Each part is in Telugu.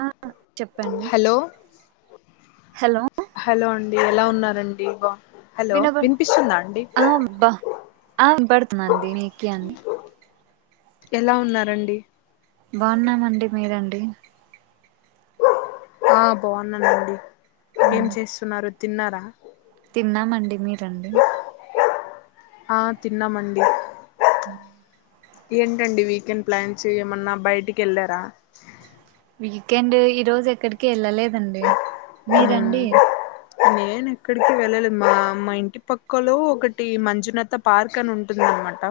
ఆ చెప్పండి హలో హలో హలో అం డి ఎలా ఉన్నారండి బా హలో వినబ వినిపిస్తుందా అండి ఆ బా ఆ వినపడుతుందండి మీకి అండి ఎలా ఉన్నారండి బాగున్నామండి మీరండి ఆ బాగున్నానండి ఏం ఉమ్, చేస్తున్నారు తిన్నారా తిన్నామండి మీరండి ఆ తిన్నామండి ఆ ఏంటండి వీకెండ్ ప్లాన్ చే ఏమన్నా బయటికి వెళ్లారా వీకెండ్ ఈ రోజు ఎక్కడికి వెళ్ళలేదండి మ్మ్ మీరండి నేను ఎక్కడికి వెళ్ళలే మా మా ఇంటి పక్కలో ఒకటి మంజునాథ పార్క్ అని ఉంటుంద అనమాట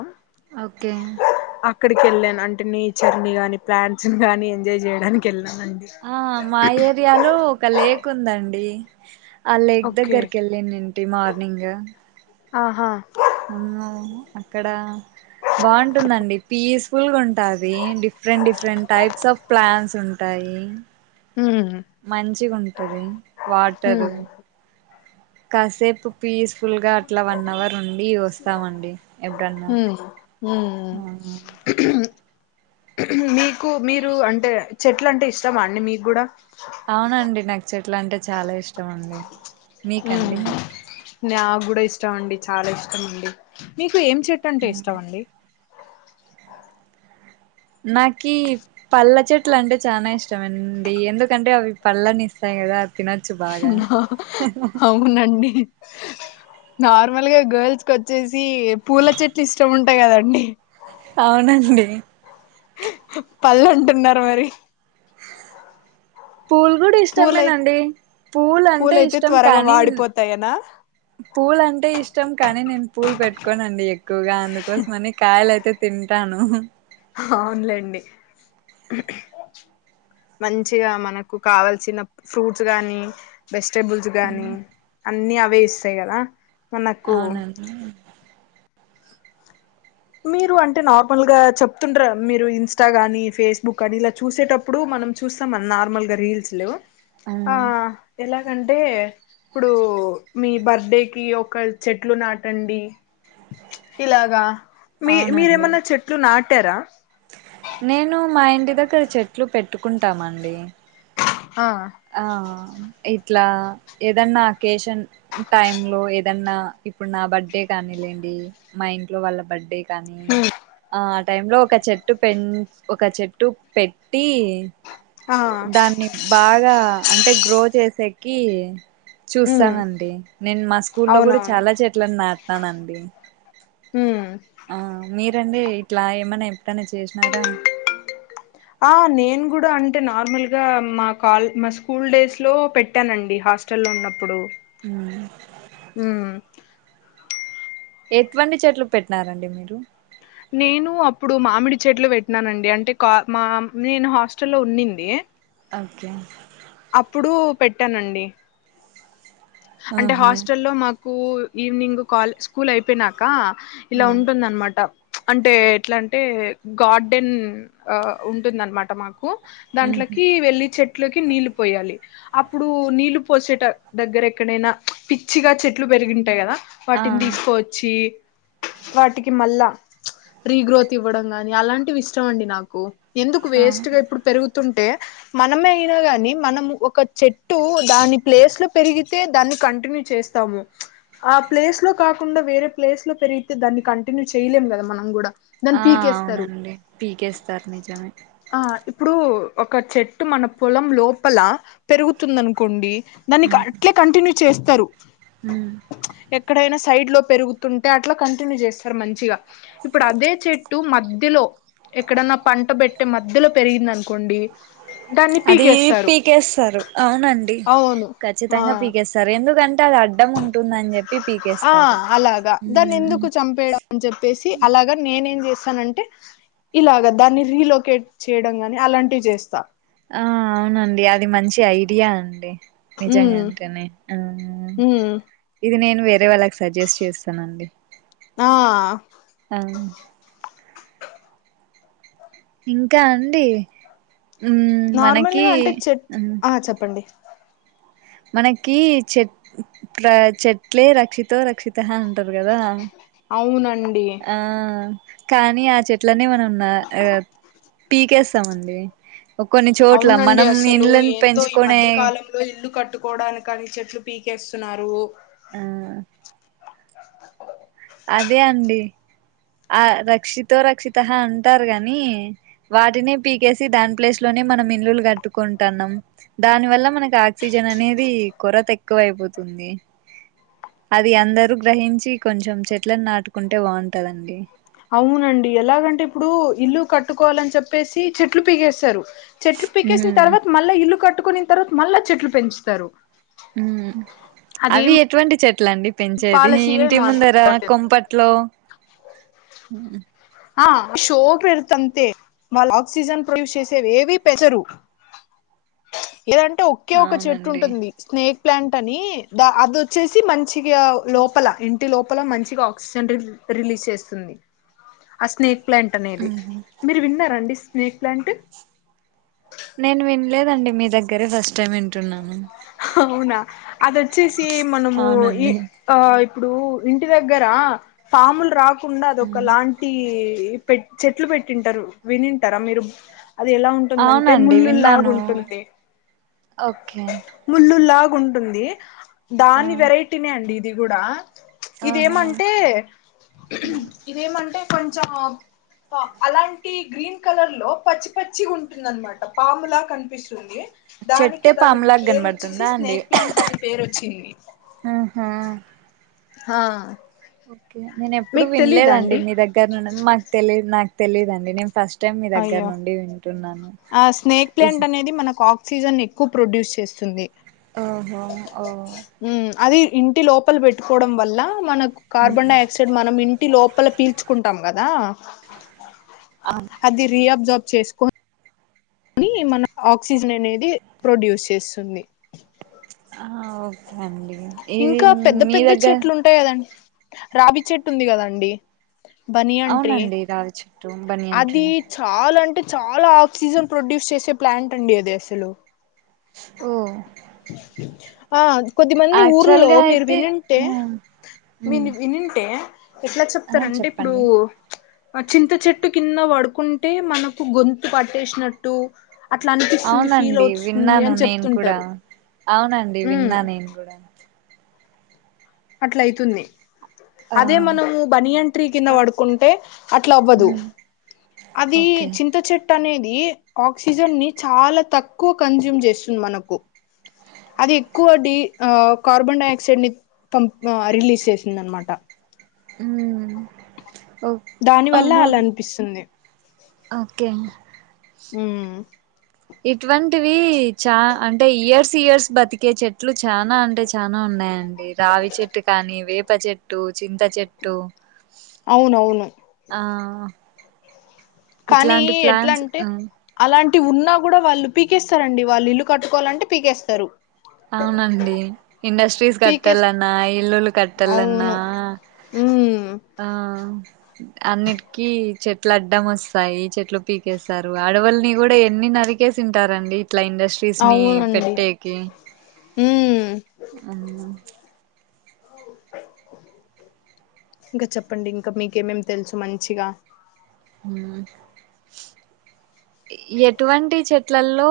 ఓకే వళ్ళాను అంటే నేచర్ ని గాని ప్లాంట్స్ ని కానీ ఎంజాయ్ చేయడానికి వెళ్ళాను ఆ మా ఏరియాలో ఒక లేక్ కుందండి ఆ లేక్ ఓకే దగ్గరికి వెళ్ళిన్ డింటి మార్నింగ్ ఆహా అన్ను అక్కడ బాగుంటుందండి పీస్ఫుల్గా ఉంటది. Different different types of plans ఉంటాయి. మ్మ్ మంచిగా ఉం టది వాటరు మ్మ్ కాసేపు పీస్ ఫుల్గా అట్లా వన్ అవర్ ఉండి చూస్తామండి ఎప్పుడన్నా ఉమ్ ఉమ్ అహా మీకు మీరు అంటే చెట్లు అంటే ఇష్టం అ మీకు కూడా చెట్ల అంటే చాలా ఇష్టం అండి హ మీకండి న్యా కూడాడా ఇష్ట ఉండి చాలా ఇష్టం అండి మీ కు ఏం చెట్టు అంటే ఇష్టం అండి నాకి పల్ల చెట్లు అంటే చాలా ఇష్టమ అండి. ఎందుకంటే అవి పళ్ళని ఇస్తాయి కదా తినొచ్చు బాగా అవునండి నార్మల్గా గర్ల్స్ క వచ్చేసి పూల చెట్లు ఇష్టం ఉంటయి కదండి అవునండి పళ్ళు అంటున్నారు మరి పూలు కూడా పూలై ఇష్టమేనండి. పూలు అంటే పూలయితే ఇష్టం త్వరగా కానీ వాడిపోతాయనా పూల అంటే ఇష్టం కానీ నేన్ పూల్ పెట్టుకోనండి ఎక్ క్కువగా అందుకోసంమని కాయలై తే తింటాను అవునులేండి. మంచిగా మనకు కావల్సిన ఫ్రూట్స్ గానీ వెజిటేబుల్స్ గానీ అన్నిీ అవ్ వేస్తయి కదా మనకు అవునండి మీరు అంటే నార్మల్గా చెప్తుంటార్, మీరు ఇన్స్టా గాని, ఫేస్బుక్ కానీ ఇలా చూసేటప్పుడు, మనం చూస్తాం అ నార్మల్ గా రీల్స్లు ఆ మ్మ్ ఎలా ఎ అంటే ఇప్పుడు మీ బర్త్డేకి ఒక చెట్లు నాటండి ఇలాగా మీ అవునండి మీరేమన్నా చెట్లు నాట్ టార నేను మా ఇంటి దగ్గర చెట్లు పెట్టుకుంటామండి. ఆ ఆ ఇట్లా ఏదన్నా అకేషన్ టైమ్ లో ఏదన్నా, ఇప్పుడు నా బర్త్డే కానీ లేండి మా ఇంట్లో వాళ్ళ బర్త్డే కానీ ఆ టైమ్ లో ఒక చెట్టు పెంచ్ ఒక చెట్టు పెట్టి ఆ దాన్ని బాగ్ ట అంటే గ్రో చేసేకి ఉమ్ చూస్తానండి నేను మా స్కూల్ లో కూడా అవునవును చాలా చెట్ల నా టా నండి ఉమ్ ఆ మీర్ రండి ఇట్లా ఏమన్నా ఎప్పుడైనా చేసినారా ఆ నేను కూడా అంటే నార్మల్గా, మా కాల్ మా స్కూల్ డేస్ లో పెట్టానండి. హాస్టల్ల్లో ఉన్నప్పుడు అ హుమ్ ఎటువంటి చెట్లు పెట్టినారండి మీరు నేను అప్పుడు మామిడి చెట్లు పెట్టినానండి అంటే కా మా నేను హాస్టల్ల్లో ఉన్నింది ఓకే అప్పుడు పెట్టానండి అంటే ఆహా హాస్టల్లో మాకు కూల్ ఈవినింగ్ కాల్ స్కూల్ అయిపోయినాక ఇలా ఉమ్ ఉంటుంద అనమాట అంటే ఎట్లా అంటే గార్డెన్ ఉంటుంద అనమాట మాకు ఉహు దాంట్లోకి వెళ్లి చెట్లోకి నీళ్ళ పోయాలి అప్పుడు నీళ్లు పోసేట దగ్గర ఎక్కడైనా పిచ్చిగా చెట్లు పెరిగింటాయి కదా ఆ వాటిని తీసుకోవచ్చి వాటికి మళ్ళా రీగ్రోత్ ఇవ్వడం గాని అలాంటివి ఇష్టం అండి నాకు ఎందుకు ఆ వేస్ట్ గా ఇప్పుడు పెరుగు తుంటే మనమే అయినా గాని మనం ఒక చెట్టు దాని ప్లేస్ లో పెరిగి అతే దాన్ని కంటిన్యూ చేస్తాము ఆ ప్లేస్ లో కాకుండా వేరే ప్లేస్ లో పెరిగితే దాన్ని కంటిన్యూ చేయలేం కదా మనం కూడా ఆ దాన్ని పీకేస్తారు అవునండి పీకేస్తారు నిజమే ఆ ఇప్పుడు ఒక చెట్టు మన పొలం లోపల పెరుగుతుంది అనుకోండి దానికా చేస్తారు అ ఎక్కడైనా సైడ్ లో పెరుగుతుంటే అట్లా కంటిన్యూ చేస్తారు మంచిగా ఇప్పుడు అదే చెట్టు మధ్యలో ఎక్కడన్నా పంట పెట్టే మధ్యలో పెరిగింది అనుకోండి దాన్ని అది పీకేస్తారు పీకేస్తారు అవునండి అవును ఖచ్చిత ఆ తంగ పీకేస్తారు ఎందుకంటే అది అడ్డం ఉంటుందని చెప్పి ఆ పీకేస్తారు అలాగా దాన్ని ఎందుకు చంపేయడం అని చెప్పేసి అలాగా నేనేం చేస్తానంటే ఇలాగ దాన్ని రీలోకేట్ చేయడం గాని అలాంటివి చేస్తా ఆ అవునండి అది మంచి ఐడియా అండి నిజంగా ఉమ్ అనుకనే ఉమ్ ఇది నేను వేరే వాళ్ళకి సజెస్ట్ చేస్తానండి ఆ ఆ ఇంకా అండి మ్మ్ మనకి నార్మల్గా అంటే చెట్ మ్మ్ ఆ చెప్పండి మనకి చెట్ ప్ర చెట్లే రక్షితో రక్షితః టరు కదా అవునండి ఆ కానీ ఆ చెట్లన్నీ మనం నా పీకేస్తామండి కొన్ని చోట్ల అవునండి మనం అసలు ఇండ్లను ఏందో ఈ పెంచుకునే మధ్య కాలంలో ఇల్లు కట్టుకు కోవడానికి అన్ని చెట్లు పీకేస్తున్నారు ఆ అదే అండి ఆ రక్షితో రక్షితః అంటారు గాని వాటినే పీకేసి దాని ప్లేస్ లోనే మనం ఇల్లులు కట్టుకుంటాన్నాం దాని వల్ల మనకి ఆక్సిజన్ అనేది కొరత ఎక్కువ అయిపోతుంది అది అందరూ గ్రహించి కొంచెం చెట్లలను నాటుకుంటే బాగుంటందండి ది అవునండి ఎలాగంటే ఇప్పుడు ఇల్లు కట్టుకోవాలని చెప్పేసి చెట్లు పీకేస్తారు చెట్లు పీకేసిన ఉమ్ తర్వాత మళ్ళీ ఇల్లు కట్ కట్టుకున్న తర్వాత మళ్ళా చెట్లు పెంచుతారు ఉమ్ అవి అదేం ఎటువంటి చెట్ ట్లాండి పెంచేది పాలసీయే ఇంటి ఏమో అర్థం ముందరా కావట్లేదు కొంపట్లో ఆ షో పెడత అంతే వాళ్ళు ఆక్సిజన్ ప్రొడ్యూస్ చేసేవి ఏవి పెసరు ఏదంటే ఒకే ఒక చెట్టు అవునండి ఉంటుంది స్నేక్ ప్లాంట్ అని ద అది వచ్చేసి మంచి గా లోపల ఇంటి లోపల లోపల మంచిగా ఆక్సిజన్ రిలీజ్ చేస్తుంది ఆ స్నేక్ ప్లాంట్ అనేది ఉహు మీరు విన్నారండి స్నేక్ ప్లాంట్ నేను వినలేదండి మీ దగ్గరే ఫస్ట్ టైమ్ వింటున్నాను అవునా ఆదొచ్చేసి మనము ఈ అవునండి ఆ ఇప్పుడు ఇంటి దగ్గరా పాములు రాకు కుండా అదొక ఉమ్ లాంటి పెట్ చెట్లు పెట్టింటారు వినింటారా మీరు అది ఎలా ఉంటుందంటే అవునండి ముళ్ళులాగా విన్నాను ఉంటుంది ఓకే గుంటుంది ఆ దాన్ని వెరైటీనే అండి దిగుడా ఆహా ఇదేమంటే ఇదేమంటె కొంచెం అలాంటి గ్రీన్ కలర్ లో పచ్చి పచ్చిగా ఉంటుంది అనమాట పాములా కనిపిస్తుంది చెట్టే దానికి ే దానికి పాములాగా పేరు వచ్చేసి కనబడుతుందా అండి స్నేక్ ప్లాంట్ అనే పేరు వచ్చింది ఆహా ఆ నేను ఎప్పుడు వినలేదండి మీ దగ్గర ను మాకు తెలిదు నాకు తెలీదండి నేను ఫస్ట్ టైం మీ దగ్గర అయ్యో నుండి వింటున్నాను ఆ స్నేక్ ఈస్ ప్లాంట్ అనేది మనకు ఆ సీజన్ ఎక్కువ్ ప్రొడ్యూస్ చేస్తుంది ఓహో ఓ ఉమ్ అది ఇంటి లోపల పెట్టుకోవడం వల్ల మనక్ కార్బన్డయాక్సైడ్ మనం ఇంటి ఇంటి లోపల పీల్చుకుంటాం గదా అవు అది రి అబ్జార్బ్ చేసుకోన్ ది మనం ఆక్సిజన్ అనేది ప్రొడ్యూస్ చేస్తుంది ఆ ఓకే అండి ఇది ఇంక పెద్ద మీ పెద్ద దగ్గర చెట్లు ఉంటాయి కదండి రావి చెట్టు ఉంది కదండి బనియన్ ట్రీ అవునండి రావి చెట్టు బనియన్ ట్రీ అది చాల అంటే చాల ఆక్సిజన్ ప్రొడ్యూస్ చేసే ప్లాంట్ అండి అది అసలు ఓ ఆ కొద్దిమంది యాక్చువల్ ఊరులో గా మీరు అయితే వినింటే హ్మ్. హ్మ్. విని వినింటే ఎట్ల చెప్తార్ ఆ అంటే ఇప్పుడు చెప్పండి చింత చెట్టు కింద పడుకుంటే మనకు గొంతు పట్టేసినట్టు అట్ల అనిపిస్తుంది ఫీల్ అవునండి అవుస్తుంది విన్నాను అని నేను కూడా చెప్తుంటరు అవునండి విన్నా నేన్ కూడ అట్ల అయితుంది ఆ అదే మనము బనియన్ ట్రీ కింద ర పడుకుంటే అట్ల అవ్వదు హ్మ్. అదీ ఓకే చింత చెట్టు అనే ది ఆక్సిజన్ ని చాల తక్కువ కంజూమ్ చేస్తుంది మనకు అది ఎక్కువ డి ఆ కార్బన్ డై ఆక్సైడ్ ని పంపి రిలీజ్ చేసింద అనమాట ఉమ్ ఓ దాని వల్ల అవునా అలా అనిపిస్తుంది ఓకే ఉమ్ ఇటువంటివి చా అంటే ఇయర్స్ ఇయర్స్ బతికే చెట్లు చానా అంటే చానా ఉన్నాయండి రావి చెట్టు కానీ వేప చెట్టు చింత చెట్టు అవునవును ఆ కానీ ఇట్లాంటి ఎట్ల ప్లాన్స్ అంటే ఆ అలాంటి టి ఉన్నా కూడ వాళ్ళు పీకేస్తారండి వాళ్ళు ఇల్లు కట్టుకోవాలంటే పీకేస్తారు అవునండి ఇండస్ట్రీస్ పీకేస్ కట్టాలన్న ఇల్లులు కట్టాలన్నా అవును ఉమ్ ఆ అన్నిటికిీ చెట్లు అడ్డం వస్తాయి చెట్లు పీకేస్తారు అడవుల్ని కూడ ఎన్ని నరికేసి ఉంటారండి ఇట్ల ఇండస్ట్రీస్ ని అవునండి పెట్టేకి ఉమ్ ఆన్ ఇంకా చెప్పండి ఇంకా మీకేమేం తెలుసు మంచిగా ఉమ్ ఎటువంటి చెట్లల్లో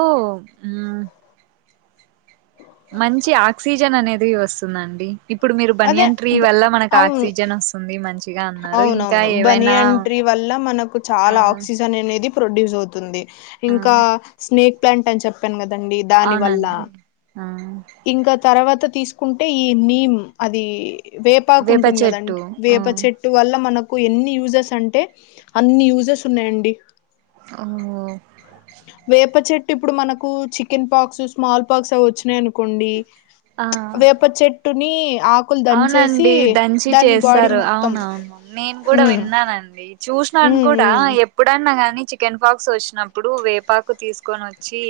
మంచి ఆక్సిజన్ అనేది వస్తుందండి ఇప్పుడు మీరు అదే బనియన్ ట్రీ బ వల్ల మనకు అవును ఆక్సిజన్ వస్తుంది మంచి అవునవును బని ఎంట్రీ వల్ల మనకు ఆ చాలా ఆక్సిజన్ అనేది ప్రొడ్యూస్ అవుతుంది ఆ ఇంకా స్నేక్ పలాంట అ చెప్పను కదా దండి దాని వల్ల అవునండి ఆ ఇంకా తర్వాత తీసుకుంటే ఈ నీమ్ అది వేపాకు వేప ఉంటుంది చెట్టు కదండి ఆ వేప చెట్టు వల్ల మనకు ఎన్ని యూజెర్స్ అంటే అన్ని యూజర్స్ ఉన్నాయండి ఓ వేప చెట్టు ఇప్పుడు మనకు చికెన్ పాక్స్ స్మాల్ పాక్స్ అ వచ్చినాయను కుండి ఆ వేప చెట్టుని ఆకులు దంచేసి అవునండి దంచి దాన్ని బాడీ చేస్తారు మొత్తం అవునవును నేను గుడా ఉమ్ విన్నానండి చూసినాను ఉమ్ కూడా ఉమ్ ఎప్పుడన్నాగాని చికెన్ పాక్స్ వచ్చినప్పుడు వేపాకు తీసుకొని వచ్చి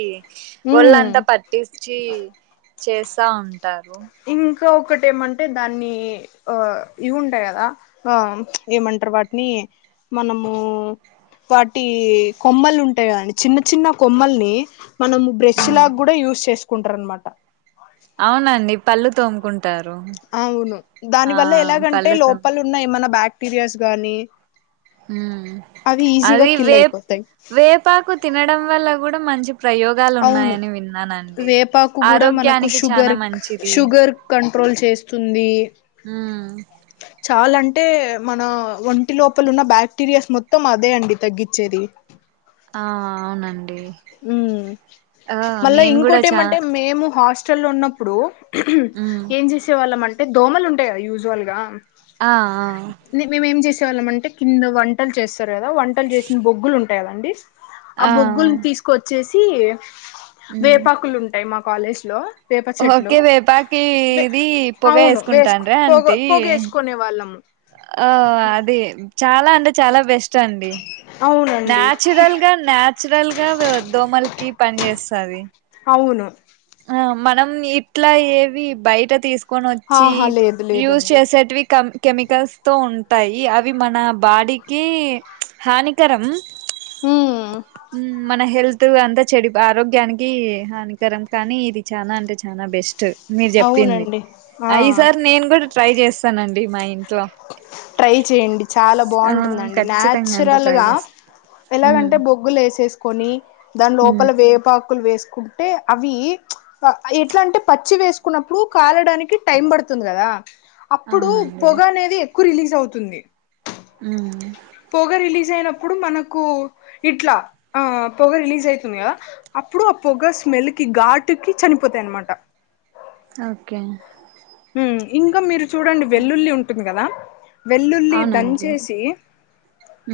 ఉమ్ ఒళ్ళంతా పట్టించి చేస్తా ఉం ఇంకా ఒక తెమంటే దాన్ని ఆ ఇవ్ ఉంటాయ్ కదా, ఆ ఏమంర్ర్ వాటిని మనము వాటీ కొమ్మలు ఉంటాయ్ కదా. చిన్న చిన్న కొమ్మల్ని మనము బ్రష్ ఉమ్ లాగా గుడా యూస్ చేస్ కుంటారన్నమట పళ్లు తోముకుం అవును దాని వల్ల ఎలాగంటే పళ్ళు తోము లోపల ఉన్న ఏమన్న బ్యాక్ పిరియస్ గాని ఉమ్ అది వే అయిపోతాయి వేపాకు తినడం వల్ల గుడా మం అవును వేపాకు కూడా మనకు ఆరోగ్యానికి చానా షుగర్ మంచిది షుగర్ కంట్రోల్ చేస్తుందీ ఉమ్ చాల అంటే మన ఒంటి లోపల ఉన్న బాక్టీరియాస్ మొత్తం అదే అండి తగ్గిచేది ఆ అవునండి హమ్ ఆ మళ్ళా నేను కూడా ఇంకోటి చానా ఏమంటే మేము హాస్ చల్ ఉన్నప్పుడు మ్మ్ ఏం చేసేవాళ్ళం అన్ అంటే దోమలు ఉంటయిగా యూజువల్గా ఆ ఆ తెళ్ళం అంటే కింద వంటలు చేస్తార్ [unintelligible] వంటల్ చేసిన బొగ్గులు [unintelligible] ఆ బోగుల్ తీస్ చేసి మ్మ్ వేపాకులు ఉంటయ్ మా కాలేజ్ లో వేప చెట్లు ఓకే వేపాకి ఇది పొగ అవును వేసుకు వేసుకుంటాండ్ర పొగ అంటిీ పొగేసుకునే వాళ్ళము ఆ అదే చాలా అంటే చాలా బెస్ట్ అండి. అవునండి నాచురల్ గా నాచురల్ గా దోమలకి పని చేస్ తడి అవును ఆ మనం ఇట్లా ఏవి బయట తీస్ కొనచి ఆహా లేదు యూస్ లేదండి చేసేటివి కం కెమికల్స్తో ఉంటాయి అవి మన బాడీకి హానికరం హ్మ్ ఉమ్ మన హెల్త్ తుగంత చెడి ఆరోగ్యానికి హానికరం కానీ ఇది చానా అంటే చానా బెస్ట్ మీరు చెప్పింది ఆ ఈ సారి నేను కూడా ట్రై చేస్తా వస్తానండి మా ఇం ట్రై చేయండి చాలా ఆ బావుంటుందండి ఖచ్చితంగా అంటే న్యాచురల్ ట్రై గా చేస్తా ఉమ్ ఎలాగంటే బొగ్గులు వేసేసుకొని దాని ఉమ్ లోపల వేపాకులు వేసుకు టే అవి ఎట్లా అంటే పచ్చి వేసుకున్నప్పుడు కాలడానికి టైం పడుతుంది కదా. అప్పుడు అవునండి పొగ అనేది ఎక్కువ రిలీజ్ అవుతుంది ఉమ్ పొగ రిలీజ్ అయినప్పుడు మనకు ఇట్లా, ఆ పొగ రిలీజ్ అయితుంది కథ, అప్పుడు ఆ పొగ స్మెల్ కి ఘాటుకి చనిపోతాయ్ అనమాట. ఓకే ఉమ్ ఇంకా మీర్ చూడండి వెల్లుల్లి ఉంటుంది కదా వెల్లుల్లి అవునండి దంచేసి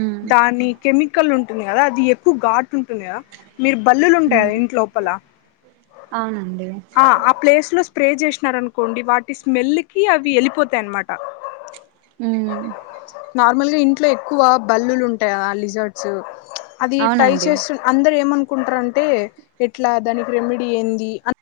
ఉమ్ దాని కెమికల్ ఉన్ ఉంది కదా అది ఎక్కువ ఘాట్ ఉంటుంది కదా మీరు బల్లులు ఉంటాయా ఉమ్ ఇంటి లోపల అవునండి ఆ ఆ ప్లేస్ లో స్ప్రే చేసినారనుకోండి వాటి స్మెల్కి అవి వెళ్ళిపోతాయన్నమాట హ్మ్ నార్మల్గా ఇంట్లో ఎక్కువ బల్లులు ఉంటాయి ఆ లిజర్ట్స్ అది ట్రై అవునండి చేస్తు అందరు ఏమనుకు కుంటార అంటే ఎట్లా దానికి రెమెడీ ఏంది అ